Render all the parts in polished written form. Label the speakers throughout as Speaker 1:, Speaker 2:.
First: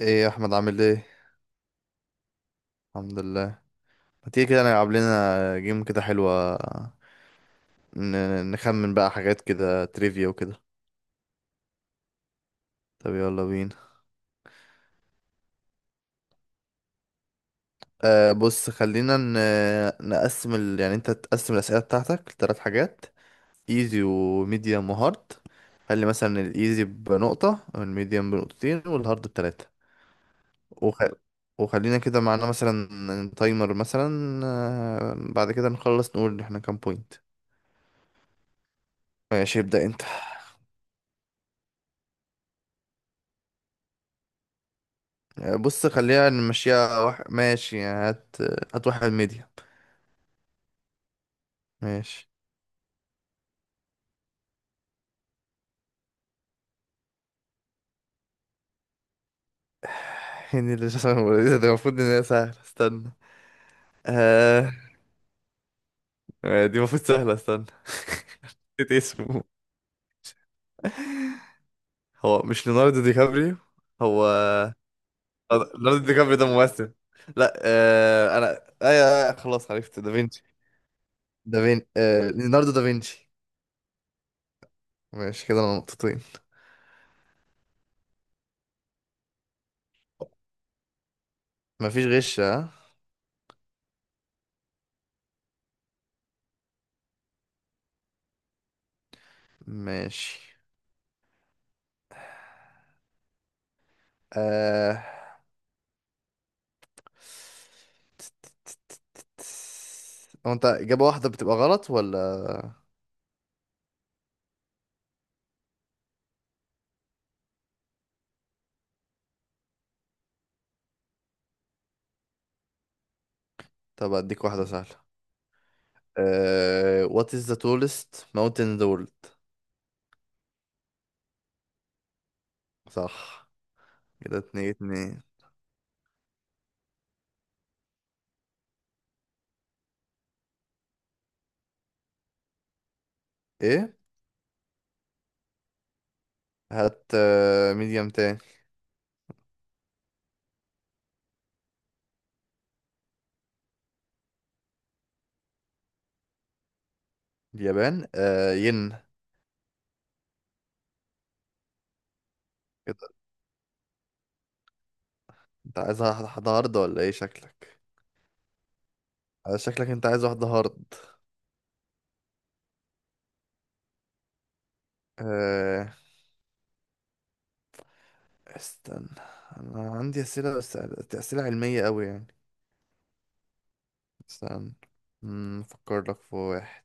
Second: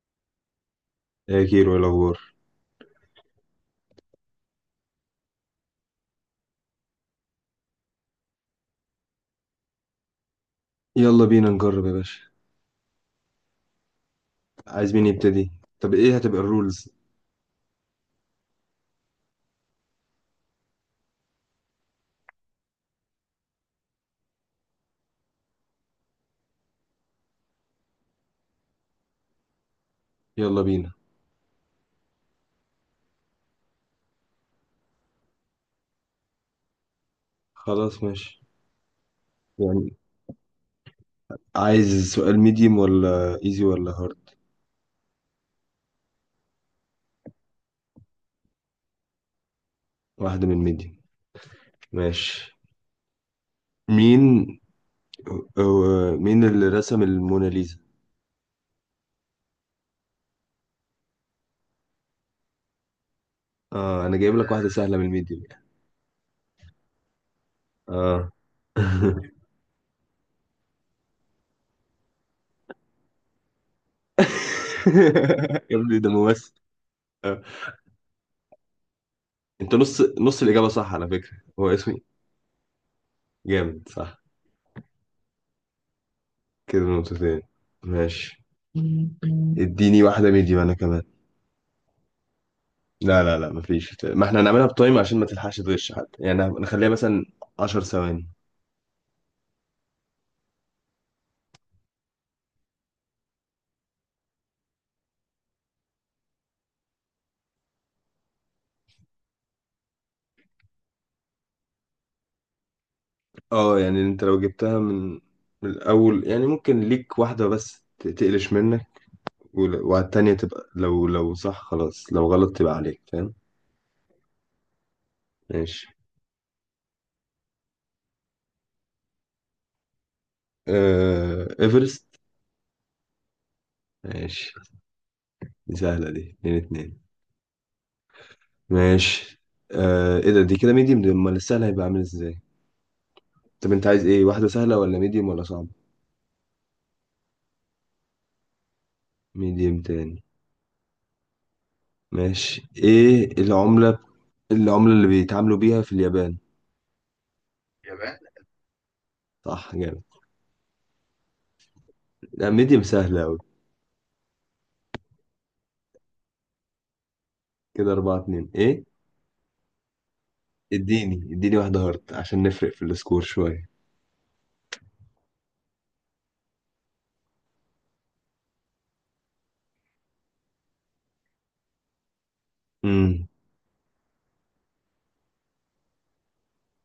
Speaker 1: ايه يا احمد، عامل ايه؟
Speaker 2: يا كيرو، ايه الاخبار؟
Speaker 1: الحمد لله. ما تيجي كده نلعب لنا جيم كده حلوة؟ نخمن بقى حاجات كده، تريفيا وكده.
Speaker 2: يلا بينا نجرب يا باشا.
Speaker 1: طب يلا بينا.
Speaker 2: عايز مين يبتدي؟ طب ايه هتبقى الرولز؟
Speaker 1: آه بص خلينا نقسم يعني انت تقسم الأسئلة بتاعتك لثلاث حاجات: ايزي وميديوم وهارد. خلي مثلا الايزي بنقطة، والميديوم بنقطتين، والهارد بتلاتة.
Speaker 2: يلا بينا.
Speaker 1: وخ... وخلينا كده معانا مثلا تايمر مثلا. بعد كده نخلص نقول احنا كام بوينت.
Speaker 2: خلاص ماشي.
Speaker 1: ماشي، ابدأ
Speaker 2: يعني
Speaker 1: انت.
Speaker 2: عايز سؤال ميديوم ولا ايزي ولا هارد؟
Speaker 1: بص خلينا نمشيها ماشي يعني هات. هات واحد ميديا.
Speaker 2: واحدة من ميديوم.
Speaker 1: ماشي.
Speaker 2: ماشي. مين مين اللي رسم الموناليزا؟
Speaker 1: هني اللي شخص ده، المفروض ان هي سهلة، استنى.
Speaker 2: اه، انا جايب لك واحدة
Speaker 1: آه...
Speaker 2: سهلة من الميديوم يعني.
Speaker 1: دي المفروض سهلة، استنى.
Speaker 2: اه.
Speaker 1: نسيت اسمه. هو مش ليوناردو دي كابريو؟ هو
Speaker 2: يا ابني،
Speaker 1: ليوناردو
Speaker 2: ده
Speaker 1: دي كابريو ده
Speaker 2: ممثل.
Speaker 1: ممثل.
Speaker 2: آه.
Speaker 1: لا. انا ايوه، أيوة، خلاص
Speaker 2: انت
Speaker 1: عرفت
Speaker 2: نص نص
Speaker 1: دافينشي.
Speaker 2: الإجابة صح على فكرة. هو اسمي،
Speaker 1: ليوناردو دافينشي.
Speaker 2: جامد صح.
Speaker 1: ماشي كده، انا نقطتين.
Speaker 2: كده نقطتين. ماشي، اديني واحدة ميديوم انا كمان.
Speaker 1: مفيش غش، ها؟
Speaker 2: لا لا لا، مفيش، ما احنا هنعملها بتايم عشان ما تلحقش تغش حد، يعني نخليها مثلا 10 ثواني.
Speaker 1: ماشي. آه... هو انت إجابة واحدة بتبقى غلط ولا؟
Speaker 2: اه، يعني انت لو جبتها من الاول يعني ممكن ليك واحدة بس تقلش منك، وعلى التانية تبقى لو لو صح خلاص، لو غلط تبقى عليك، فاهم؟
Speaker 1: طب اديك واحدة سهلة.
Speaker 2: ماشي.
Speaker 1: What is the tallest mountain in the world؟
Speaker 2: ايفرست.
Speaker 1: صح. كده
Speaker 2: ماشي،
Speaker 1: اتنين اتنين.
Speaker 2: دي سهلة، دي اتنين اتنين. ماشي. ايه ده؟ دي كده ميديوم؟ دي امال السهل هيبقى عامل ازاي؟ طب انت
Speaker 1: ايه؟
Speaker 2: عايز ايه، واحدة سهلة ولا ميديوم ولا صعب؟
Speaker 1: هات ميديم تاني.
Speaker 2: ميديوم تاني. ماشي، ايه العملة؟ العملة اللي بيتعاملوا بيها في اليابان؟
Speaker 1: اليابان،
Speaker 2: اليابان.
Speaker 1: ين.
Speaker 2: صح، جامد. لا ميديوم
Speaker 1: كده.
Speaker 2: سهلة أوي.
Speaker 1: انت عايز واحدة هارد ولا ايه، شكلك؟
Speaker 2: كده أربعة اتنين إيه؟
Speaker 1: شكلك انت عايز واحدة هارد.
Speaker 2: اديني اديني واحدة هارد عشان نفرق في السكور شوية.
Speaker 1: أه... استنى. انا عندي اسئلة بس، اسئلة علمية قوي يعني.
Speaker 2: امم
Speaker 1: استنى. افكر لك في واحد.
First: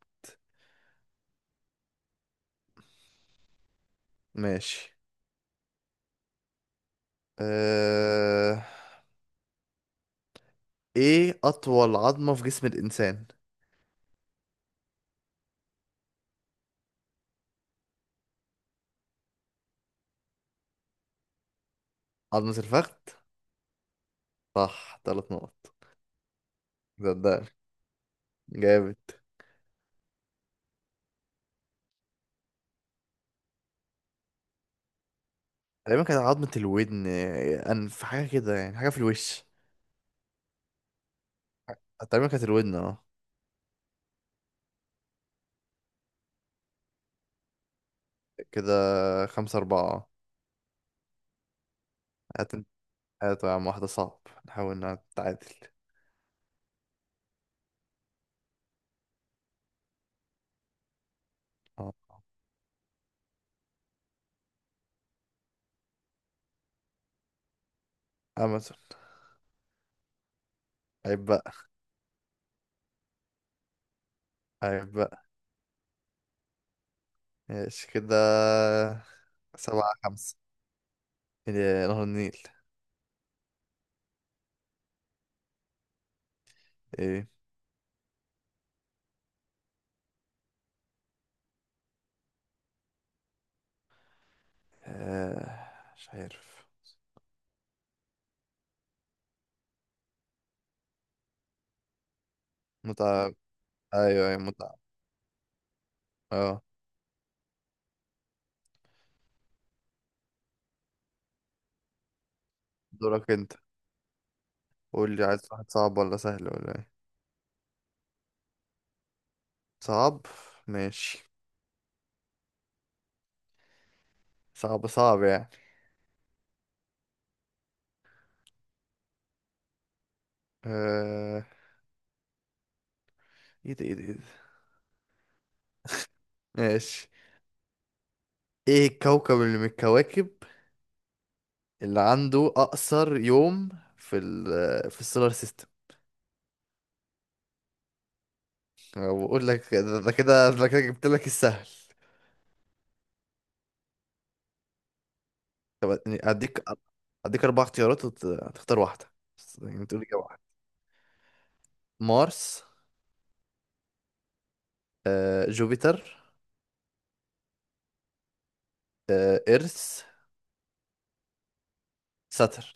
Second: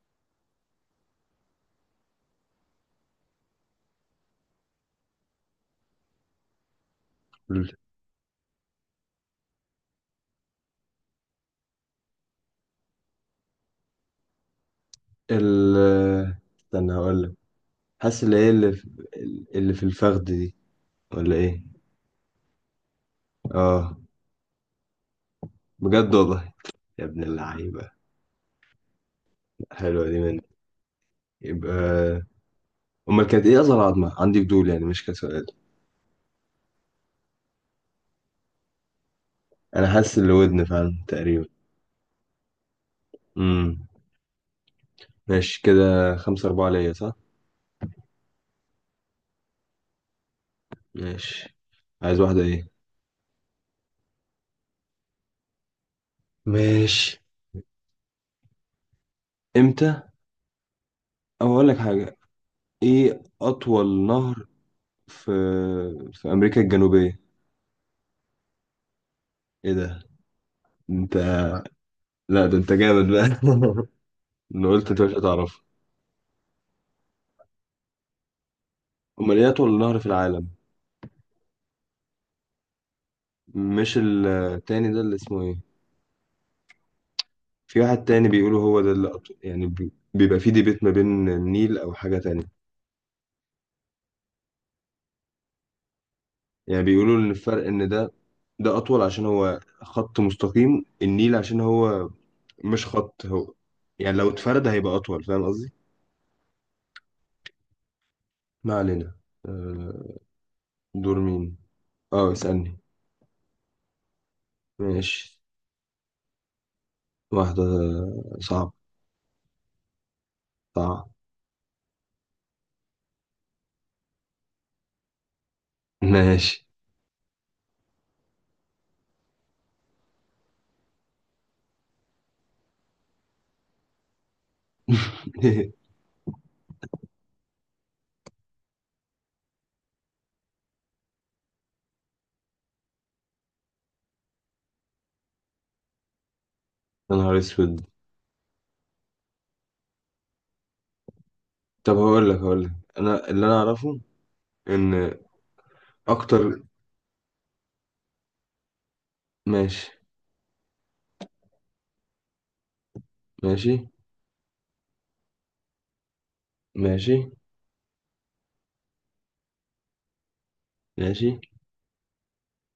Speaker 1: ماشي.
Speaker 2: ال
Speaker 1: أه... ايه اطول عظمة في جسم الانسان؟
Speaker 2: ال- استنى هقولك. حاسس اللي هي اللي في اللي في الفخد دي، ولا إيه؟
Speaker 1: عظمة الفخذ.
Speaker 2: آه.
Speaker 1: صح، ثلاث نقط.
Speaker 2: بجد والله، يا ابن
Speaker 1: صدقني.
Speaker 2: اللعيبة.
Speaker 1: جامد.
Speaker 2: حلوة دي منك. يبقى أمال كانت إيه أصغر عظمة؟ عندي فضول يعني، مش كسر.
Speaker 1: تقريبا كانت عظمة الودن، انف حاجة كده يعني، حاجة في الوش.
Speaker 2: انا حاسس اللي ودن فعلا تقريبا.
Speaker 1: تقريبا كانت الودن، اه.
Speaker 2: امم ماشي، كده خمسة أربعة ليا صح؟
Speaker 1: كده خمسة أربعة.
Speaker 2: ماشي. عايز واحدة
Speaker 1: هات انت-
Speaker 2: ايه؟
Speaker 1: هات يا عم واحدة صعب، نحاول نتعادل.
Speaker 2: ماشي. امتى؟ او اقول لك
Speaker 1: اه.
Speaker 2: حاجة. ايه اطول نهر في في امريكا الجنوبية؟
Speaker 1: أمازون.
Speaker 2: ايه ده؟ انت!
Speaker 1: عيب بقى.
Speaker 2: لا ده انت جامد بقى. انا قلت
Speaker 1: عيب
Speaker 2: انت مش
Speaker 1: بقى.
Speaker 2: هتعرفه.
Speaker 1: ماشي كده.
Speaker 2: امال ايه اطول
Speaker 1: سبعة
Speaker 2: نهر في
Speaker 1: خمسة.
Speaker 2: العالم؟
Speaker 1: إيه، نهر النيل.
Speaker 2: مش التاني ده اللي اسمه ايه؟
Speaker 1: ايه؟
Speaker 2: في واحد تاني بيقولوا هو ده اللي أطول. يعني بيبقى في ديبيت ما بين النيل او حاجة تانية.
Speaker 1: آه، مش عارف.
Speaker 2: يعني بيقولوا ان الفرق ان ده ده اطول عشان هو خط مستقيم، النيل عشان هو مش خط
Speaker 1: متعب؟
Speaker 2: هو. يعني
Speaker 1: ايوه،
Speaker 2: لو
Speaker 1: ايوه،
Speaker 2: اتفرد
Speaker 1: متعب.
Speaker 2: هيبقى اطول، فاهم قصدي؟
Speaker 1: اه.
Speaker 2: ما علينا. آه، دور مين؟ اه، اسألني.
Speaker 1: دورك انت. قول لي
Speaker 2: ماشي.
Speaker 1: عايز واحد صعب ولا سهل ولا ايه؟
Speaker 2: واحدة صعب.
Speaker 1: صعب.
Speaker 2: صعب.
Speaker 1: ماشي. صعب، صعب يعني.
Speaker 2: ماشي.
Speaker 1: آه... ايه ده، ايه ده، ايه ده! ماشي. ايه الكوكب اللي من الكواكب اللي عنده اقصر يوم في السولار سيستم؟
Speaker 2: يا نهار اسود.
Speaker 1: بقول لك ده ده كده، ده كده جبت لك السهل.
Speaker 2: طب هقول لك انا اللي انا اعرفه ان
Speaker 1: طب يعني
Speaker 2: اكتر.
Speaker 1: اديك، اربع اختيارات وتختار واحده، بس يعني
Speaker 2: ماشي.
Speaker 1: تقول اجابه واحده. مارس.
Speaker 2: ماشي.
Speaker 1: جوبيتر.
Speaker 2: ماشي.
Speaker 1: ايرث.
Speaker 2: ماشي.
Speaker 1: ساترن.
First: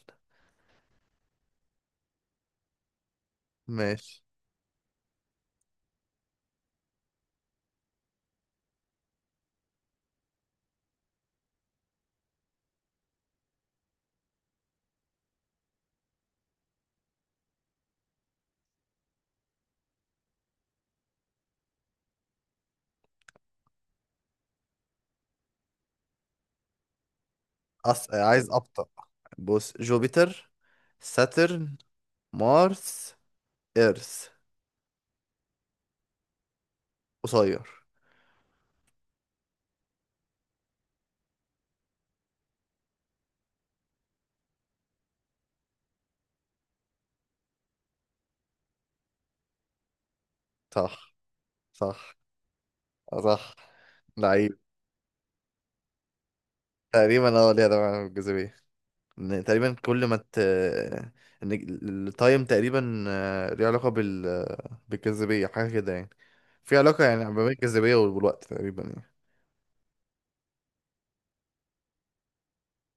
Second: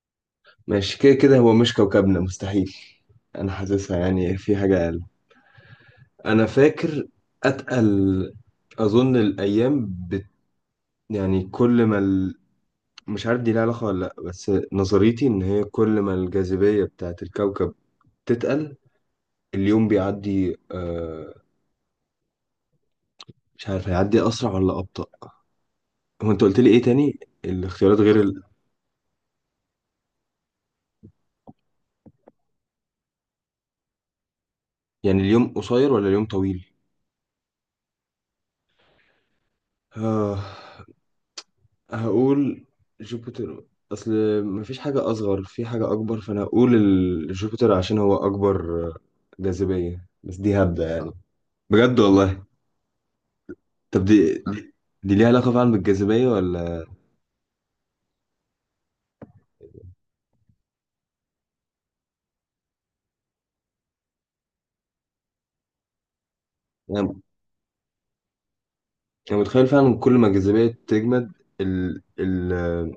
Speaker 2: ماشي كده كده، هو مش كوكبنا مستحيل. انا حاسسها
Speaker 1: ماشي.
Speaker 2: يعني في حاجة. انا فاكر اتقل. اظن يعني كل ما ال... مش عارف دي لها علاقه ولا لا، بس نظريتي ان هي كل ما الجاذبيه بتاعت الكوكب تتقل، اليوم بيعدي مش عارف هيعدي اسرع ولا ابطا. هو انت قلت لي ايه تاني؟ الاختيارات غير ال...
Speaker 1: عايز ابطأ. بص: جوبيتر، ساترن، مارس، ايرث.
Speaker 2: يعني اليوم قصير ولا اليوم طويل؟
Speaker 1: قصير.
Speaker 2: آه... هقول جوبيتر. اصل مفيش حاجه اصغر في حاجه اكبر، فانا هقول جوبيتر عشان هو اكبر، جاذبيه، بس دي هبدأ.
Speaker 1: صح.
Speaker 2: بجد
Speaker 1: صح.
Speaker 2: والله.
Speaker 1: صح.
Speaker 2: طب دي
Speaker 1: لعيب.
Speaker 2: دي, دي ليها علاقة فعلا بالجاذبية ولا؟
Speaker 1: تقريبا اه، ليها دعوة بالجاذبية. إن تقريبا كل ما ان التايم تقريبا ليه علاقة بالجاذبية، حاجة كده يعني. في علاقة
Speaker 2: يعني
Speaker 1: يعني ما بين الجاذبية والوقت تقريبا يعني.
Speaker 2: أنا متخيل فعلا كل ما الجاذبية تجمد ال ال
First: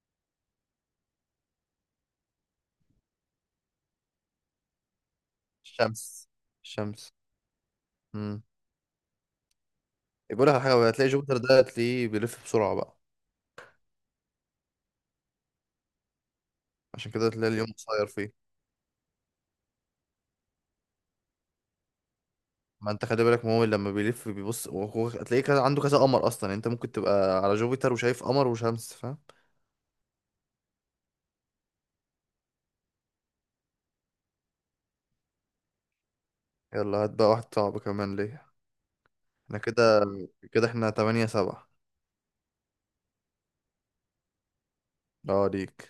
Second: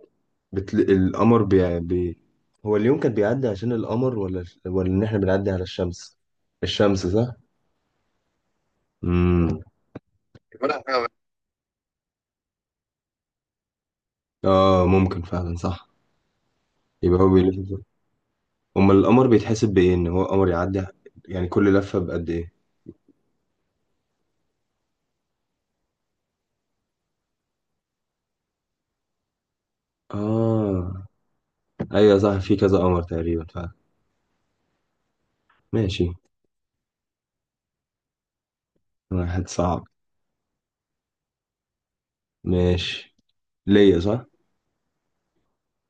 Speaker 2: القمر هو اليوم كان بيعدي عشان القمر ولا إن إحنا بنعدي على الشمس؟
Speaker 1: الشمس.
Speaker 2: الشمس
Speaker 1: الشمس.
Speaker 2: صح؟
Speaker 1: امم.
Speaker 2: امم
Speaker 1: بقول لك على
Speaker 2: ولا
Speaker 1: حاجة،
Speaker 2: حاجة.
Speaker 1: هتلاقي جوبيتر ده هتلاقيه بيلف بسرعة بقى.
Speaker 2: آه، ممكن فعلا صح.
Speaker 1: عشان
Speaker 2: يبقى
Speaker 1: كده
Speaker 2: هو
Speaker 1: هتلاقي
Speaker 2: بيلف
Speaker 1: اليوم
Speaker 2: كده.
Speaker 1: قصير فيه.
Speaker 2: أمال القمر بيتحسب بإيه إن هو قمر يعدي؟ يعني كل لفة بقد إيه؟
Speaker 1: ما انت خلي بالك، ما هو لما بيلف بيبص، وهو هتلاقيه كذا، عنده كذا قمر اصلا، يعني انت ممكن تبقى على جوبيتر وشايف قمر وشمس، فاهم؟
Speaker 2: آه، أيوة صح، في كذا قمر تقريبا فعلا. ماشي.
Speaker 1: يلا هات بقى واحد صعب كمان ليه.
Speaker 2: واحد
Speaker 1: احنا
Speaker 2: صعب.
Speaker 1: كده، كده احنا تمانية سبعة.
Speaker 2: ماشي. ليا صح؟
Speaker 1: اه، ليك.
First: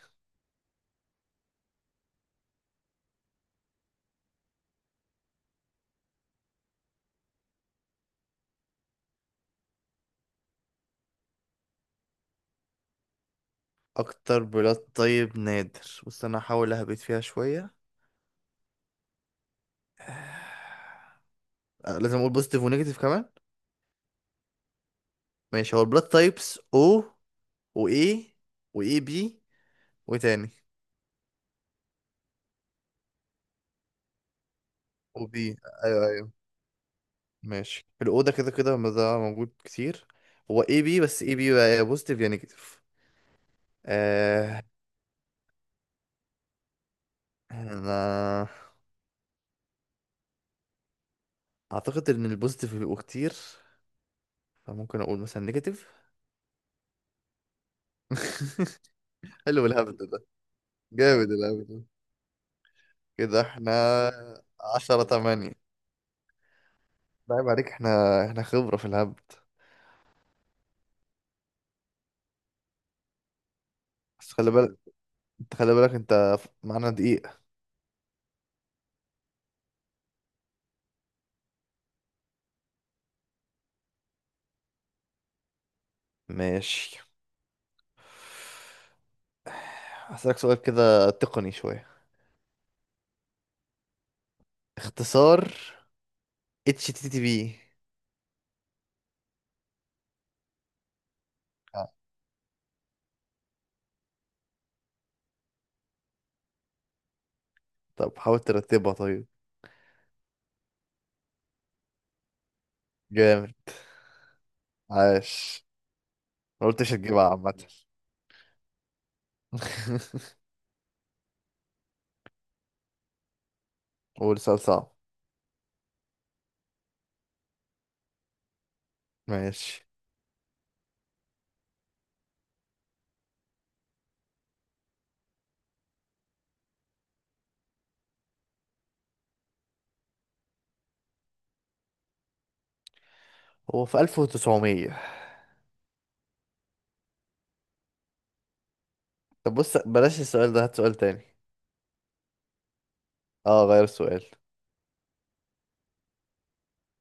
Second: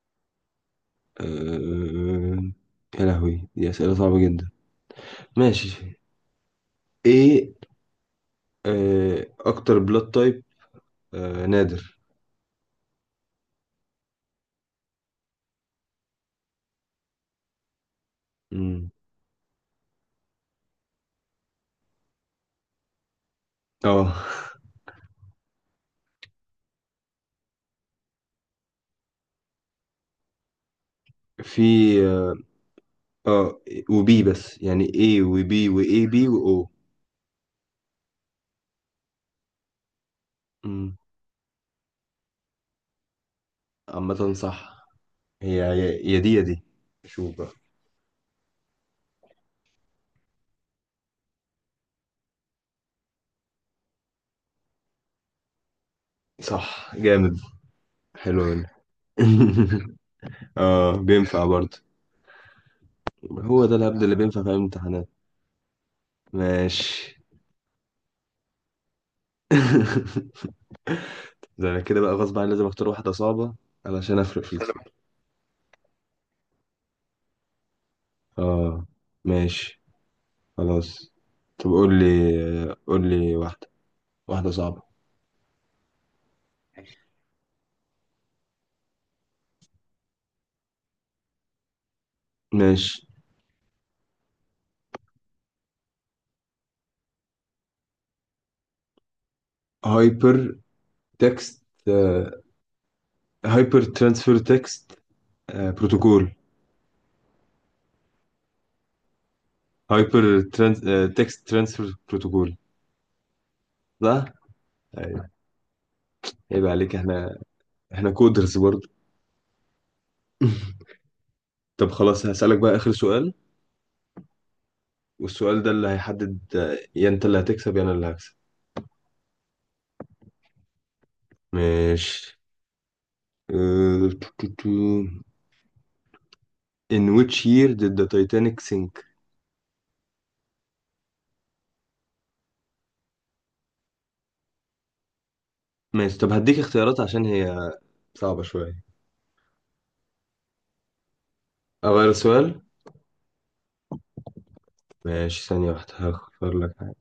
Speaker 2: أه... يا لهوي، دي أسئلة صعبة جدا. ماشي. ايه؟ أكتر بلاد تايب نادر.
Speaker 1: اكتر بلاد، طيب نادر، بص انا هحاول اهبط فيها شوية.
Speaker 2: مم.
Speaker 1: لازم اقول بوزيتيف ونيجاتيف كمان.
Speaker 2: اه.
Speaker 1: ماشي، هو البلاد تايبس او، واي، واي بي، وتاني،
Speaker 2: في. اه. آه، وبي، بس يعني ايه
Speaker 1: وبي.
Speaker 2: وبي؟
Speaker 1: ايوه،
Speaker 2: واي بي،
Speaker 1: ايوه.
Speaker 2: واو.
Speaker 1: ماشي الأوضة، كده كده ما ده موجود كتير. هو اي
Speaker 2: مم.
Speaker 1: بي، بس اي بي بقى يا بوزيتيف يا نيجاتيف.
Speaker 2: عامة
Speaker 1: آه.
Speaker 2: صح. هي يا يا دي يا دي. شوف بقى.
Speaker 1: انا اعتقد ان البوزيتيف بيبقوا كتير، فممكن اقول مثلا نيجاتيف.
Speaker 2: صح، جامد. حلو منك.
Speaker 1: حلو الهبد ده.
Speaker 2: اه،
Speaker 1: جامد
Speaker 2: بينفع
Speaker 1: الهبد
Speaker 2: برضه.
Speaker 1: ده. كده
Speaker 2: هو ده
Speaker 1: احنا
Speaker 2: الهبد اللي بينفع في أي
Speaker 1: عشرة
Speaker 2: امتحانات.
Speaker 1: تمانية.
Speaker 2: ماشي.
Speaker 1: لعيب عليك، احنا خبرة في الهبد.
Speaker 2: ده انا كده بقى غصب عني لازم اختار واحدة صعبة علشان
Speaker 1: بس
Speaker 2: افرق
Speaker 1: خلي
Speaker 2: فيك.
Speaker 1: بالك، انت خلي بالك انت معانا دقيقة.
Speaker 2: اه، ماشي، خلاص. طب قول لي قول لي واحدة، واحدة صعبة.
Speaker 1: ماشي. هسألك سؤال كده تقني شوية:
Speaker 2: ماشي.
Speaker 1: اختصار اتش تي تي بي.
Speaker 2: هايبر تكست هايبر ترانسفير تكست، بروتوكول.
Speaker 1: طب حاول ترتبها طيب.
Speaker 2: هايبر تكست ترانسفير بروتوكول.
Speaker 1: جامد.
Speaker 2: صح؟ أيوة.
Speaker 1: عاش.
Speaker 2: عيب
Speaker 1: ما قلتش
Speaker 2: عليك،
Speaker 1: هتجيبها،
Speaker 2: احنا
Speaker 1: عامة.
Speaker 2: احنا كودرز برضه. طب خلاص هسألك بقى آخر سؤال.
Speaker 1: قول سؤال صعب.
Speaker 2: والسؤال ده اللي هيحدد، يا انت اللي هتكسب يا انا اللي هكسب.
Speaker 1: ماشي.
Speaker 2: ماشي. أه، تو- تو- تو. In which year did the Titanic sink?
Speaker 1: هو في 1900؟
Speaker 2: ماشي طب هديك اختيارات عشان هي صعبة شوية.
Speaker 1: طب بص، بلاش السؤال ده، هات سؤال تاني.
Speaker 2: أغير السؤال؟
Speaker 1: اه، غير السؤال.
Speaker 2: ماشي، ثانية واحدة هختار لك حاجة.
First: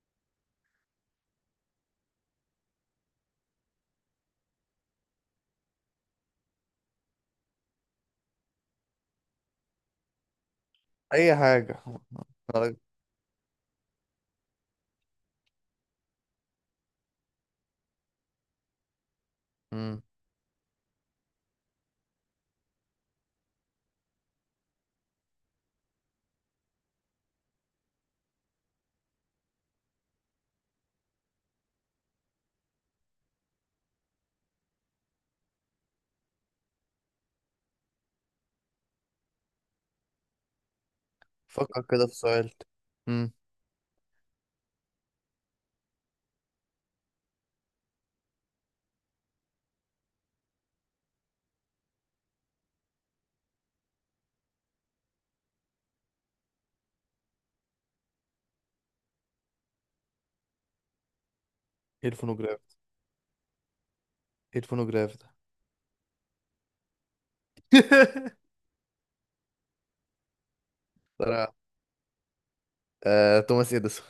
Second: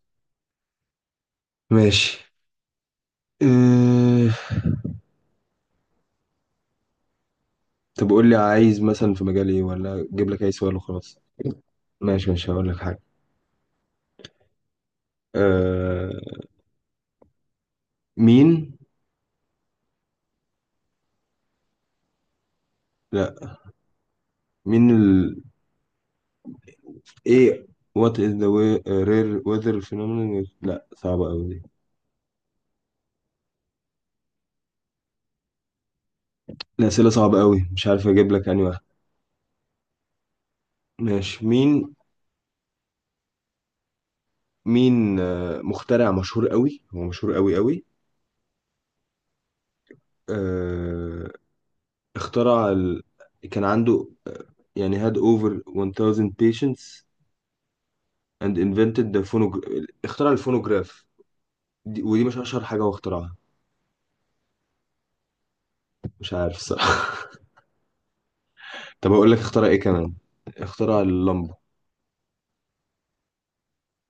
Speaker 2: ماشي. اه... طب قول لي عايز مثلا في مجال ايه، ولا اجيب لك اي سؤال وخلاص؟
Speaker 1: اي حاجة.
Speaker 2: ماشي ماشي، هقول
Speaker 1: أنا-
Speaker 2: لك حاجة. اه... مين؟
Speaker 1: مم.
Speaker 2: لا، مين ال، ايه؟ What is the way, rare weather phenomenon لا صعبة أوي دي. الأسئلة صعبة أوي، مش عارف أجيب لك أنهي واحدة. ماشي.
Speaker 1: فكر
Speaker 2: مين؟
Speaker 1: كده في سؤال. مم.
Speaker 2: مين مخترع مشهور قوي؟ هو مشهور قوي قوي. آه، اخترع كان عنده يعني had over 1000 patients and invented the اخترع الفونوجراف.
Speaker 1: ايه
Speaker 2: ودي مش اشهر
Speaker 1: الفونوجراف؟
Speaker 2: حاجة هو اخترعها.
Speaker 1: ايه الفونوجراف ده؟
Speaker 2: مش عارف الصراحة. طب اقول لك اخترع ايه كمان؟ اخترع
Speaker 1: ترى.
Speaker 2: اللمبة.
Speaker 1: توماس اديسون.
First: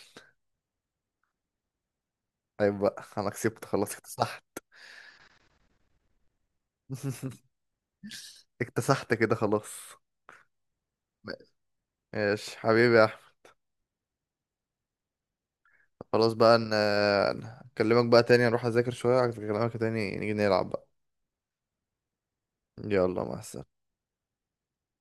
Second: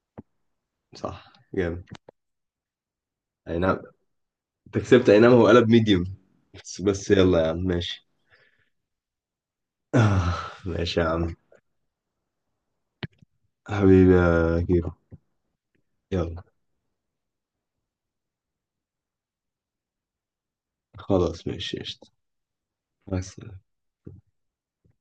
Speaker 2: صح، جامد.
Speaker 1: طيب بقى انا
Speaker 2: اي
Speaker 1: كسبت،
Speaker 2: نعم،
Speaker 1: خلاص اكتسحت.
Speaker 2: أنت كسبت. اي نعم، هو قلب ميديوم بس بس. يلا يا عم، ماشي.
Speaker 1: اكتسحت كده خلاص.
Speaker 2: آه، ماشي يا عم.
Speaker 1: ماشي حبيبي يا احمد.
Speaker 2: حبيبي يا كيرو.
Speaker 1: خلاص
Speaker 2: يلا.
Speaker 1: بقى، نكلمك بقى تاني، نروح اذاكر شوية، اكلمك تاني، نيجي نلعب بقى.
Speaker 2: خلاص ماشي، قشطة.
Speaker 1: يلا،
Speaker 2: بس.
Speaker 1: مع السلامة.